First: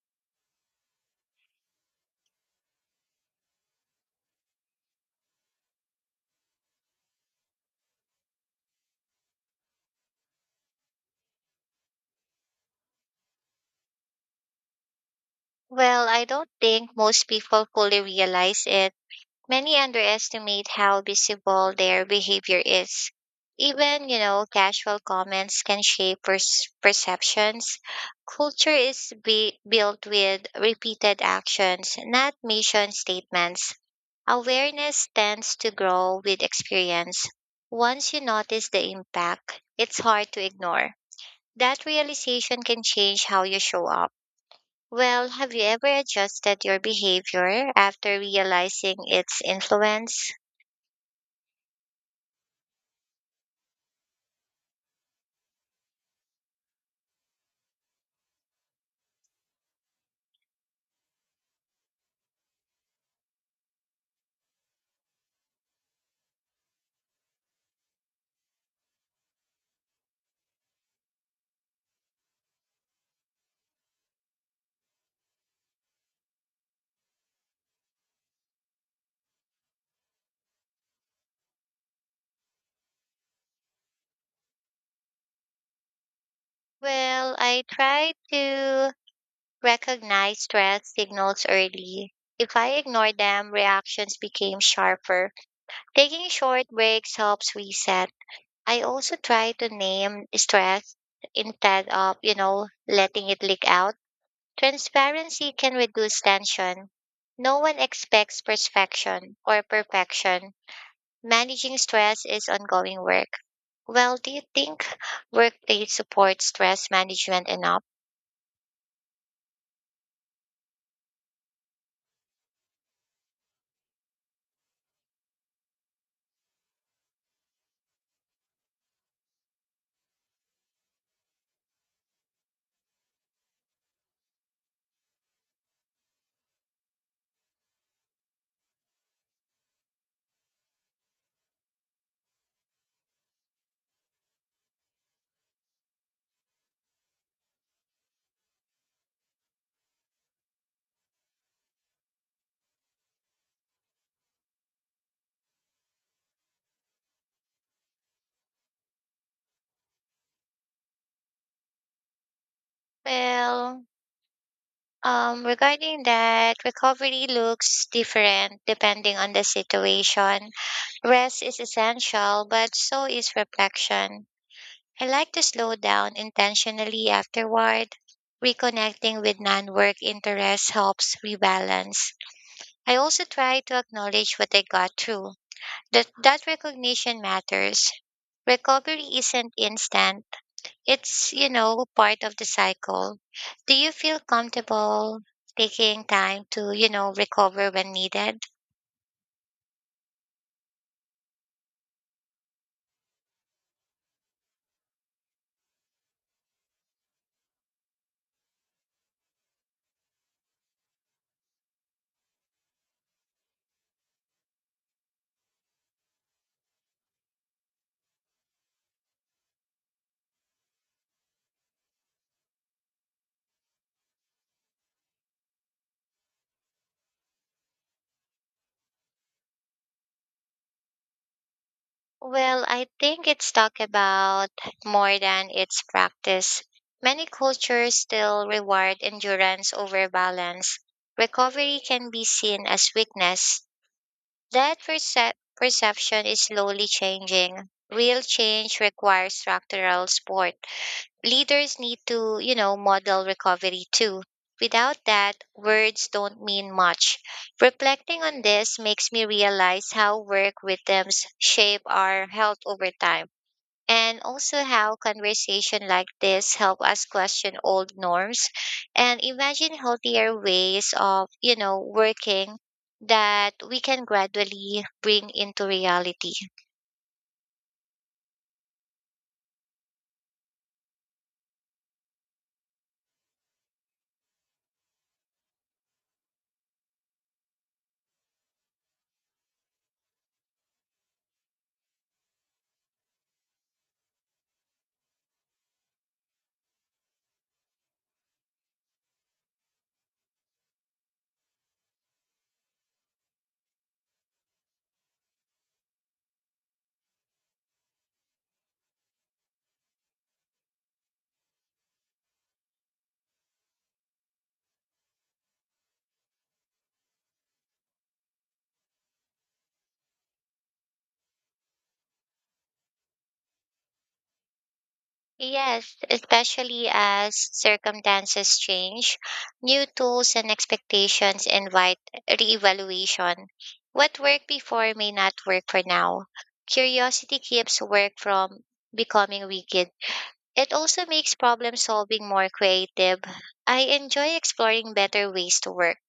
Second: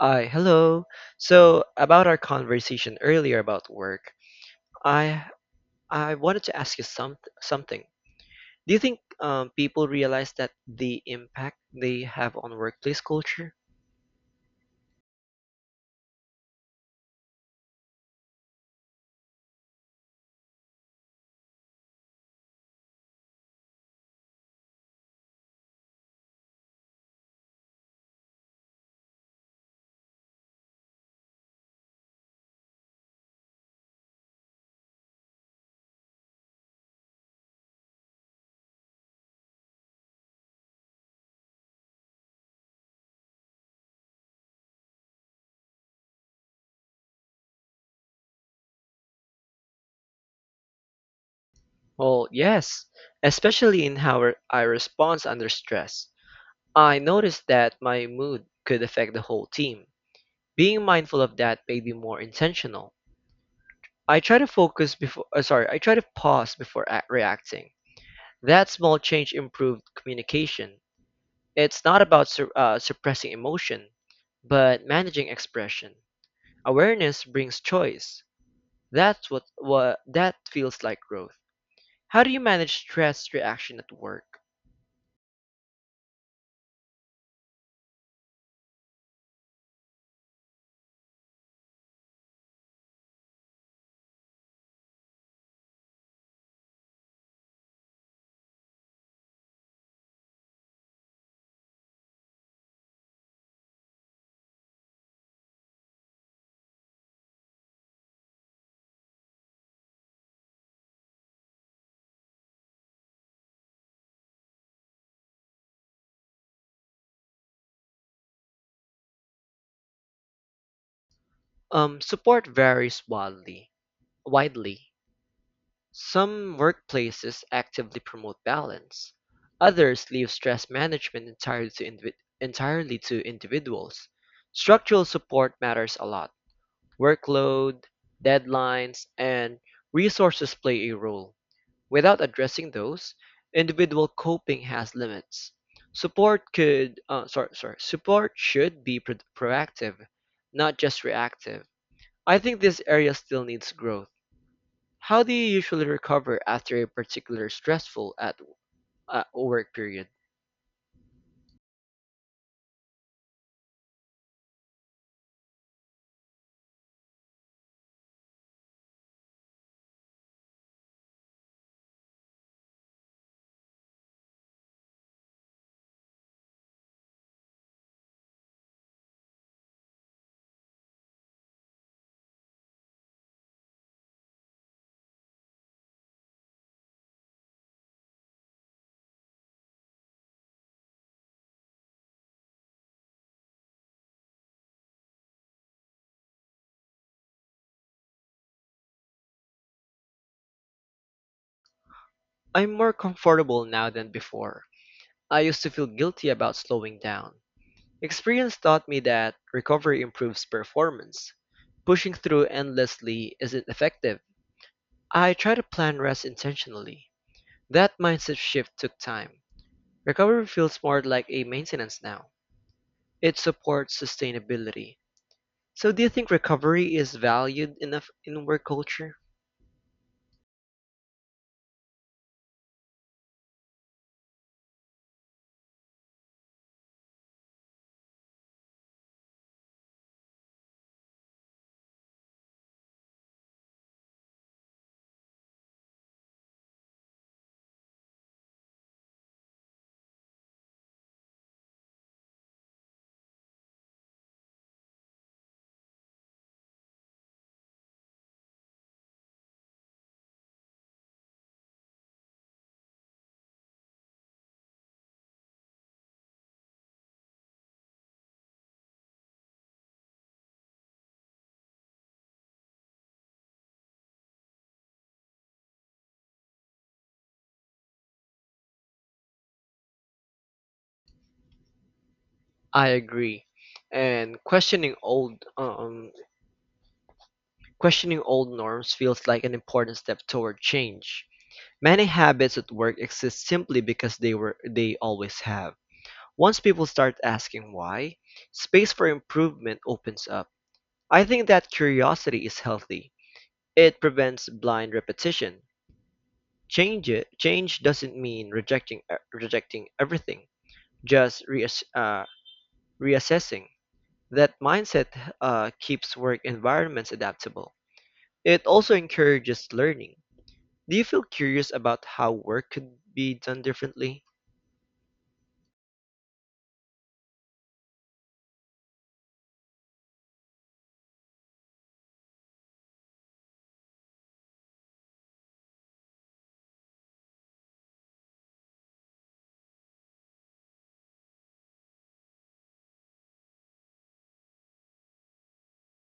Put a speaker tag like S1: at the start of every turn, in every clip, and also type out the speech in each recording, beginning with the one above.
S1: Hi, hello. So about our conversation earlier about work, I I wanted to ask you something. Do you think people realize that the impact they have on workplace culture?
S2: Well, I don't think most people fully realize it. Many underestimate how visible their behavior is. Even, you know, casual comments can shape perceptions. Culture is built with repeated actions, not mission statements. Awareness tends to grow with experience. Once you notice the impact, it's hard to ignore. That realization can change how you show up. Well, have you ever adjusted your behavior after realizing its influence?
S1: Well, yes, especially in how I respond under stress. I noticed that my mood could affect the whole team. Being mindful of that made me more intentional. I try to I try to pause before reacting. That small change improved communication. It's not about suppressing emotion, but managing expression. Awareness brings choice. What that feels like growth. How do you manage stress reaction at work?
S2: Well, I try to recognize stress signals early. If I ignore them, reactions became sharper. Taking short breaks helps reset. I also try to name stress instead of, you know, letting it leak out. Transparency can reduce tension. No one expects perfection. Managing stress is ongoing work. Well, do you think workplace supports stress management enough?
S1: Support varies widely. Some workplaces actively promote balance. Others leave stress management entirely to individuals. Structural support matters a lot. Workload, deadlines, and resources play a role. Without addressing those, individual coping has limits. Support could, sorry, sorry, Support should be proactive, not just reactive. I think this area still needs growth. How do you usually recover after a particular at work period?
S2: Well, regarding that, recovery looks different depending on the situation. Rest is essential, but so is reflection. I like to slow down intentionally afterward. Reconnecting with non work interests helps rebalance. I also try to acknowledge what I got through. That recognition matters. Recovery isn't instant. It's, you know, part of the cycle. Do you feel comfortable taking time to, you know, recover when needed?
S1: I'm more comfortable now than before. I used to feel guilty about slowing down. Experience taught me that recovery improves performance. Pushing through endlessly isn't effective. I try to plan rest intentionally. That mindset shift took time. Recovery feels more like a maintenance now. It supports sustainability. So do you think recovery is valued enough in work culture?
S2: Well, I think it's talk about more than its practice. Many cultures still reward endurance over balance. Recovery can be seen as weakness. That perception is slowly changing. Real change requires structural support. Leaders need to, you know, model recovery too. Without that, words don't mean much. Reflecting on this makes me realize how work rhythms shape our health over time, and also how conversation like this help us question old norms and imagine healthier ways of, you know, working that we can gradually bring into reality.
S1: I agree. And questioning old norms feels like an important step toward change. Many habits at work exist simply because they always have. Once people start asking why, space for improvement opens up. I think that curiosity is healthy. It prevents blind repetition. Change doesn't mean rejecting everything, just reassessing. That mindset keeps work environments adaptable. It also encourages learning. Do you feel curious about how work could be done differently?
S2: Yes, especially as circumstances change, new tools and expectations invite reevaluation. What worked before may not work for now. Curiosity keeps work from becoming rigid. It also makes problem solving more creative. I enjoy exploring better ways to work.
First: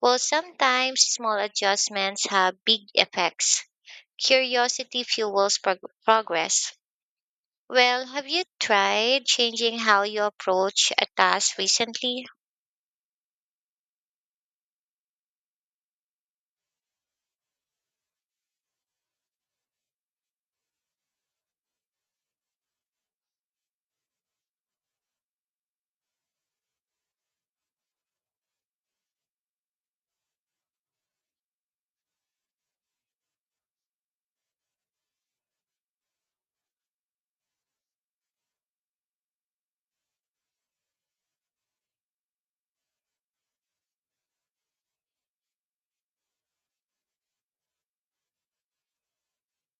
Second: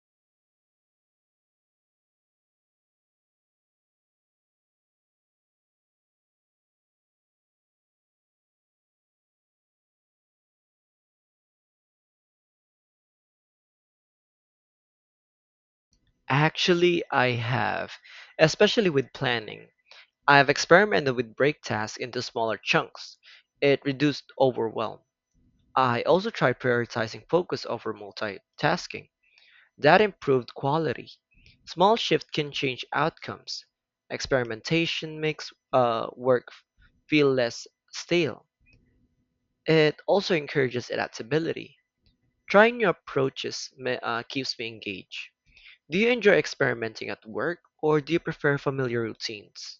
S2: While sometimes small adjustments have big effects, curiosity fuels progress. Well, have you tried changing how you approach a task recently?
S1: Actually, I have, especially with planning. I've experimented with break tasks into smaller chunks. It reduced overwhelm. I also try prioritizing focus over multitasking. That improved quality. Small shift can change outcomes. Experimentation makes work feel less stale. It also encourages adaptability. Trying new keeps me engaged. Do you enjoy experimenting at work, or do you prefer familiar routines?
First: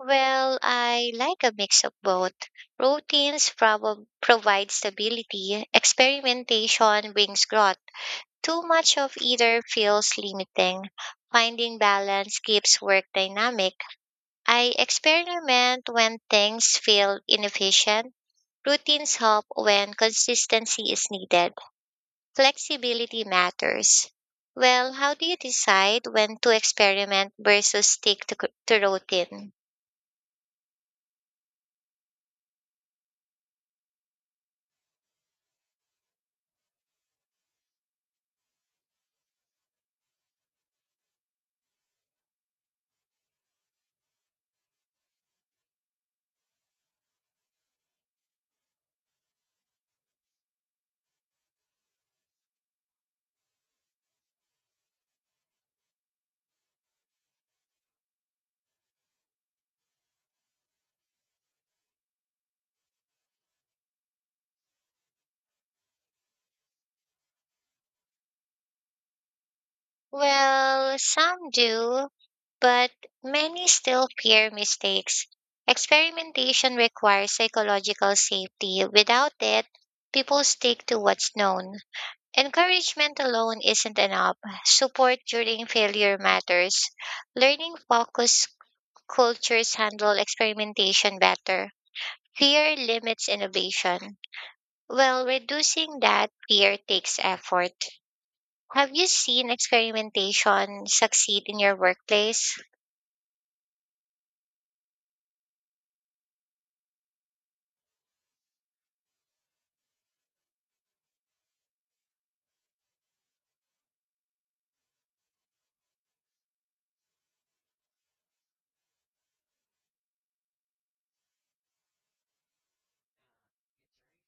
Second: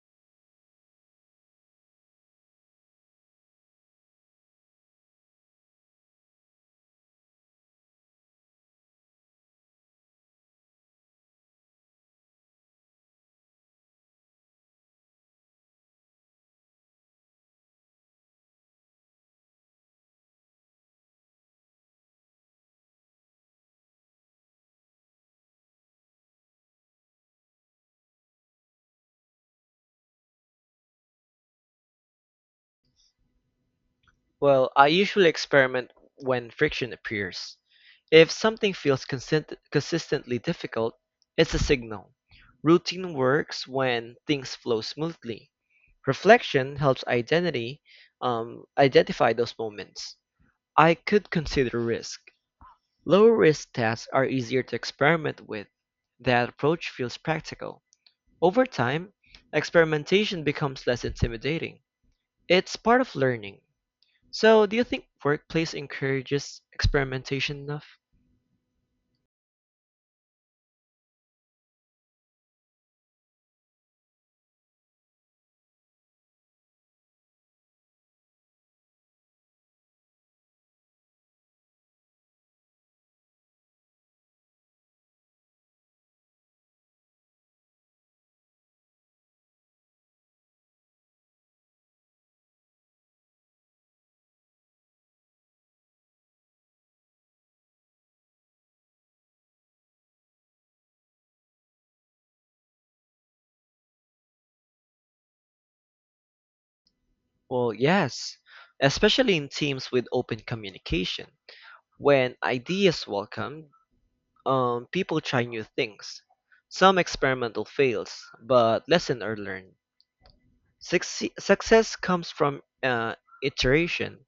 S2: Well, I like a mix of both. Routines provide stability, experimentation brings growth. Too much of either feels limiting. Finding balance keeps work dynamic. I experiment when things feel inefficient. Routines help when consistency is needed. Flexibility matters. Well, how do you decide when to experiment versus stick to routine?
S1: Well, I usually experiment when friction appears. If something feels consistently difficult, it's a signal. Routine works when things flow smoothly. Reflection helps identity identify those moments. I could consider risk. Lower risk tasks are easier to experiment with. That approach feels practical. Over time, experimentation becomes less intimidating. It's part of learning. So, do you think workplace encourages experimentation enough?
S2: Well, some do, but many still fear mistakes. Experimentation requires psychological safety. Without it, people stick to what's known. Encouragement alone isn't enough. Support during failure matters. Learning focused cultures handle experimentation better. Fear limits innovation. Well, reducing that fear takes effort. Have you seen experimentation succeed in your workplace?
S1: Well, yes, especially in teams with open communication. When ideas welcome, people try new things. Some experimental fails, but lessons are learned. Success comes from iteration.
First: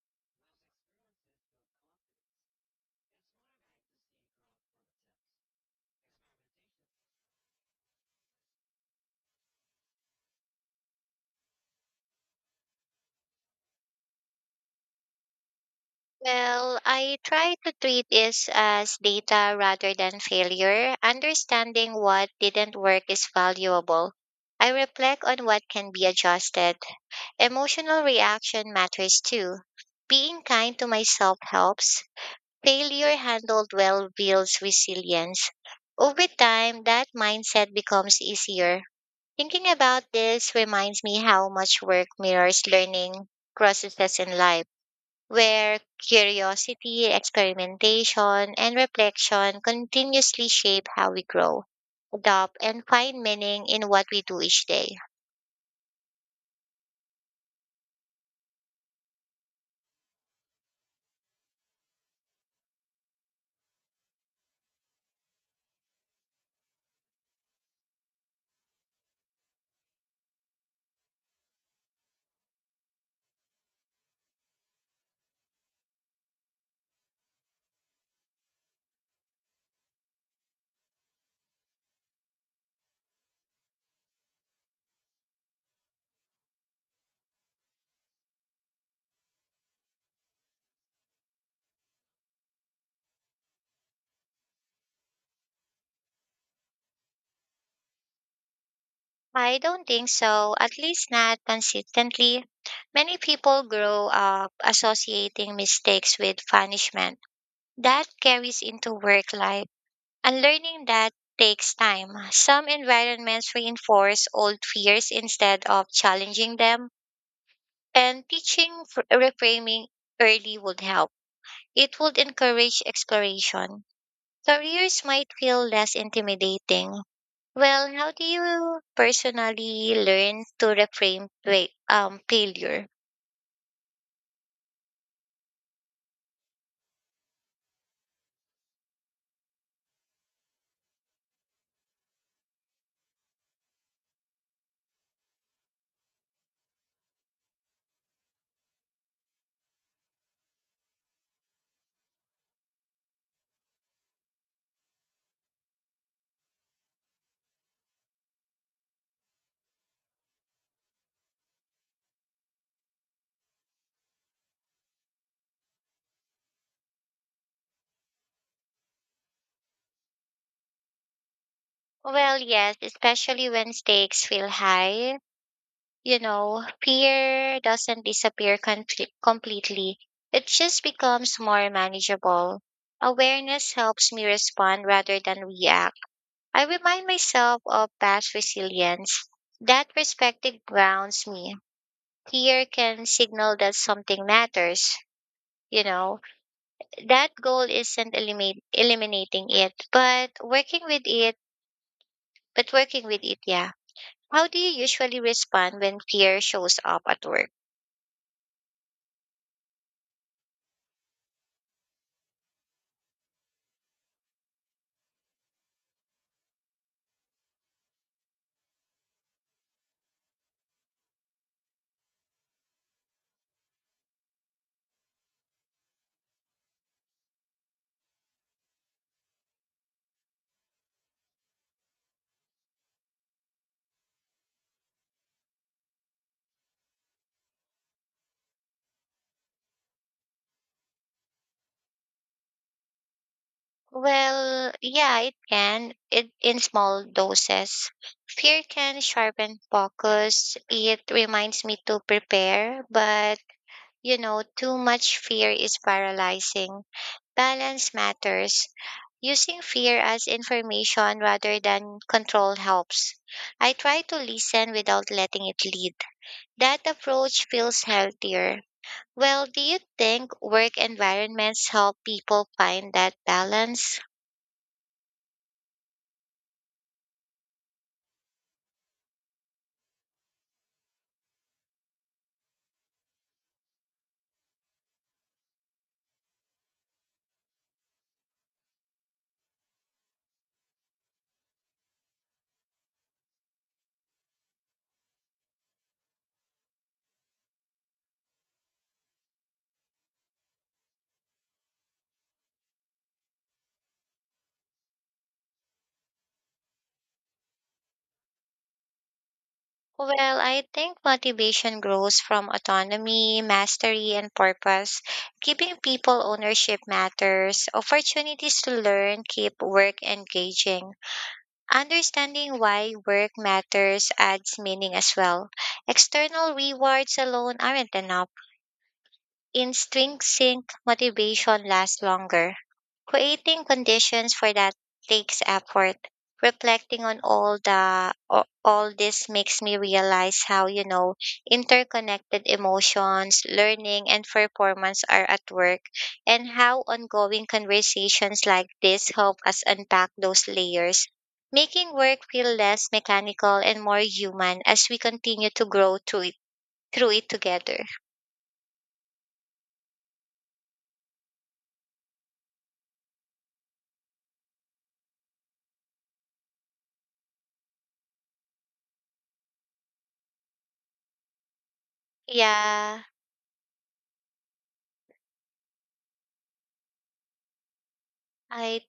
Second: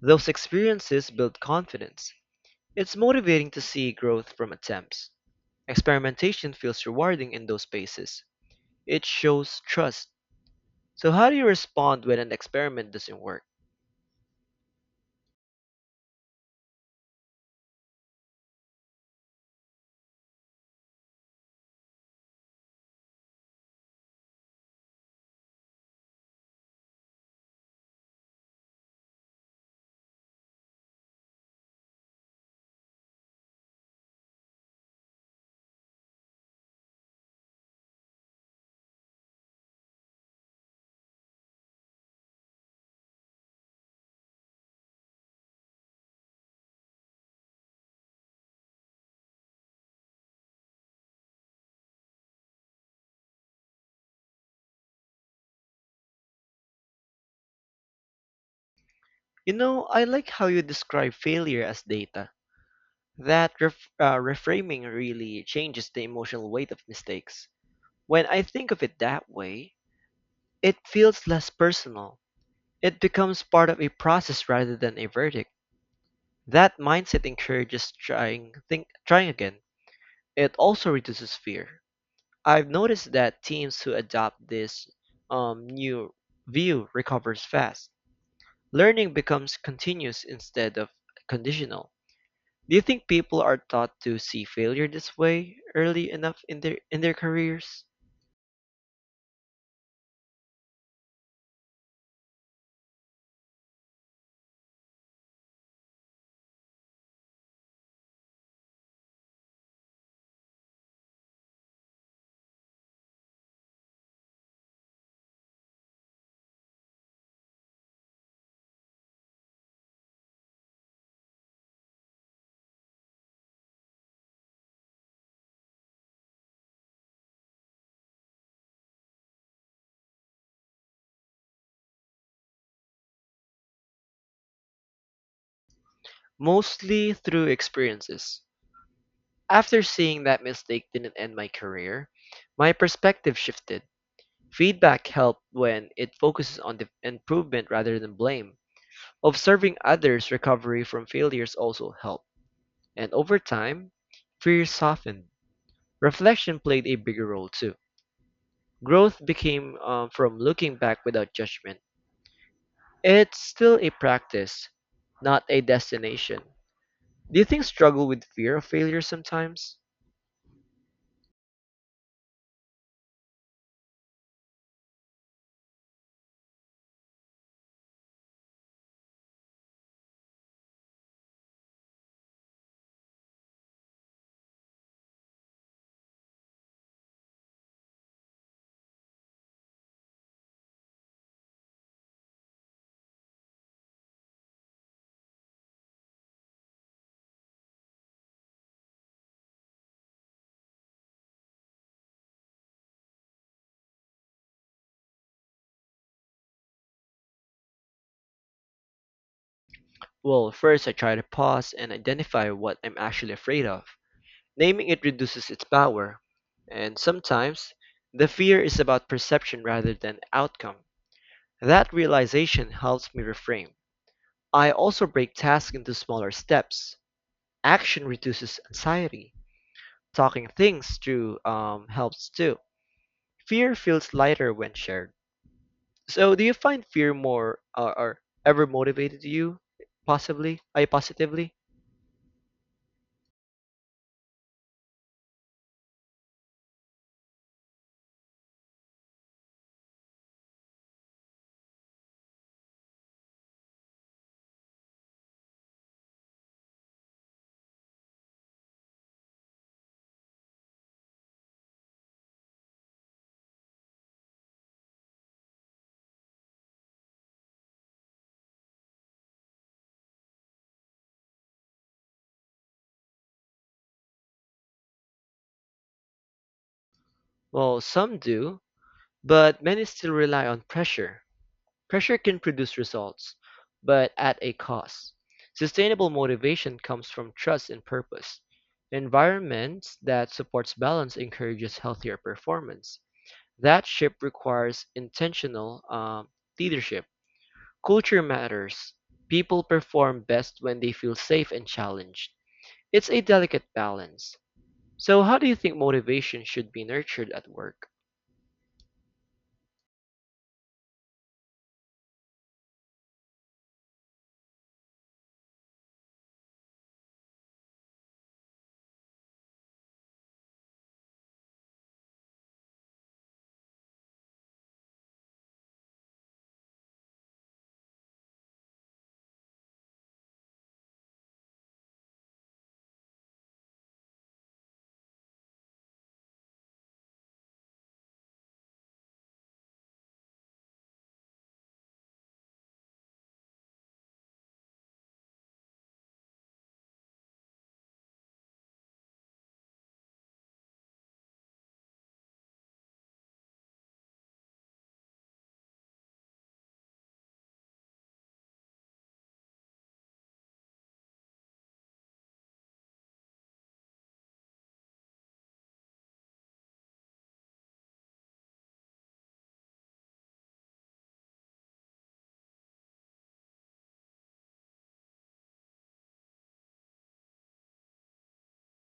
S1: Those experiences build confidence. It's motivating to see growth from attempts. Experimentation feels rewarding in those spaces. It shows trust. So how do you respond when an experiment doesn't work?
S2: Well, I try to treat this as data rather than failure. Understanding what didn't work is valuable. I reflect on what can be adjusted. Emotional reaction matters too. Being kind to myself helps. Failure handled well builds resilience. Over time, that mindset becomes easier. Thinking about this reminds me how much work mirrors learning processes in life, where curiosity, experimentation, and reflection continuously shape how we grow, adopt, and find meaning in what we do each day?
S1: You know, I like how you describe failure as data. That reframing really changes the emotional weight of mistakes. When I think of it that way, it feels less personal. It becomes part of a process rather than a verdict. That mindset encourages trying again. It also reduces fear. I've noticed that teams who adopt this new view recovers fast. Learning becomes continuous instead of conditional. Do you think people are taught to see failure this way early enough in their careers?
S2: I don't think so, at least not consistently. Many people grow up associating mistakes with punishment. That carries into work life, and learning that takes time. Some environments reinforce old fears instead of challenging them. And teaching reframing early would help. It would encourage exploration. Careers might feel less intimidating. Well, how do you personally learn to reframe failure?
S1: Mostly through experiences. After seeing that mistake didn't end my career, my perspective shifted. Feedback helped when it focuses on the improvement rather than blame. Observing others' recovery from failures also helped. And over time, fear softened. Reflection played a bigger role too. Growth became from looking back without judgment. It's still a practice, not a destination. Do you think struggle with fear of failure sometimes?
S2: Well, yes, especially when stakes feel high. You know, fear doesn't disappear completely, it just becomes more manageable. Awareness helps me respond rather than react. I remind myself of past resilience. That perspective grounds me. Fear can signal that something matters. You know, that goal isn't eliminating it, but working with it, yeah. How do you usually respond when fear shows up at work?
S1: Well, first I try to pause and identify what I'm actually afraid of. Naming it reduces its power, and sometimes the fear is about perception rather than outcome. That realization helps me reframe. I also break tasks into smaller steps. Action reduces anxiety. Talking things through helps too. Fear feels lighter when shared. So, do you find fear or ever motivated you? Possibly? I positively?
S2: Well, yeah, it can. It in small doses. Fear can sharpen focus. It reminds me to prepare, but you know, too much fear is paralyzing. Balance matters. Using fear as information rather than control helps. I try to listen without letting it lead. That approach feels healthier. Well, do you think work environments help people find that balance?
S1: Well, some do, but many still rely on pressure. Pressure can produce results, but at a cost. Sustainable motivation comes from trust and purpose. Environments that supports balance encourages healthier performance. That shift requires intentional leadership. Culture matters. People perform best when they feel safe and challenged. It's a delicate balance. So, how do you think motivation should be nurtured at work?
S2: Well, I think motivation grows from autonomy, mastery, and purpose. Giving people ownership matters, opportunities to learn keep work engaging. Understanding why work matters adds meaning as well. External rewards alone aren't enough. Instinct sync motivation lasts longer. Creating conditions for that takes effort. Reflecting on all this makes me realize how, you know, interconnected emotions, learning, and performance are at work, and how ongoing conversations like this help us unpack those layers, making work feel less mechanical and more human as we continue to grow through it together. Yeah, I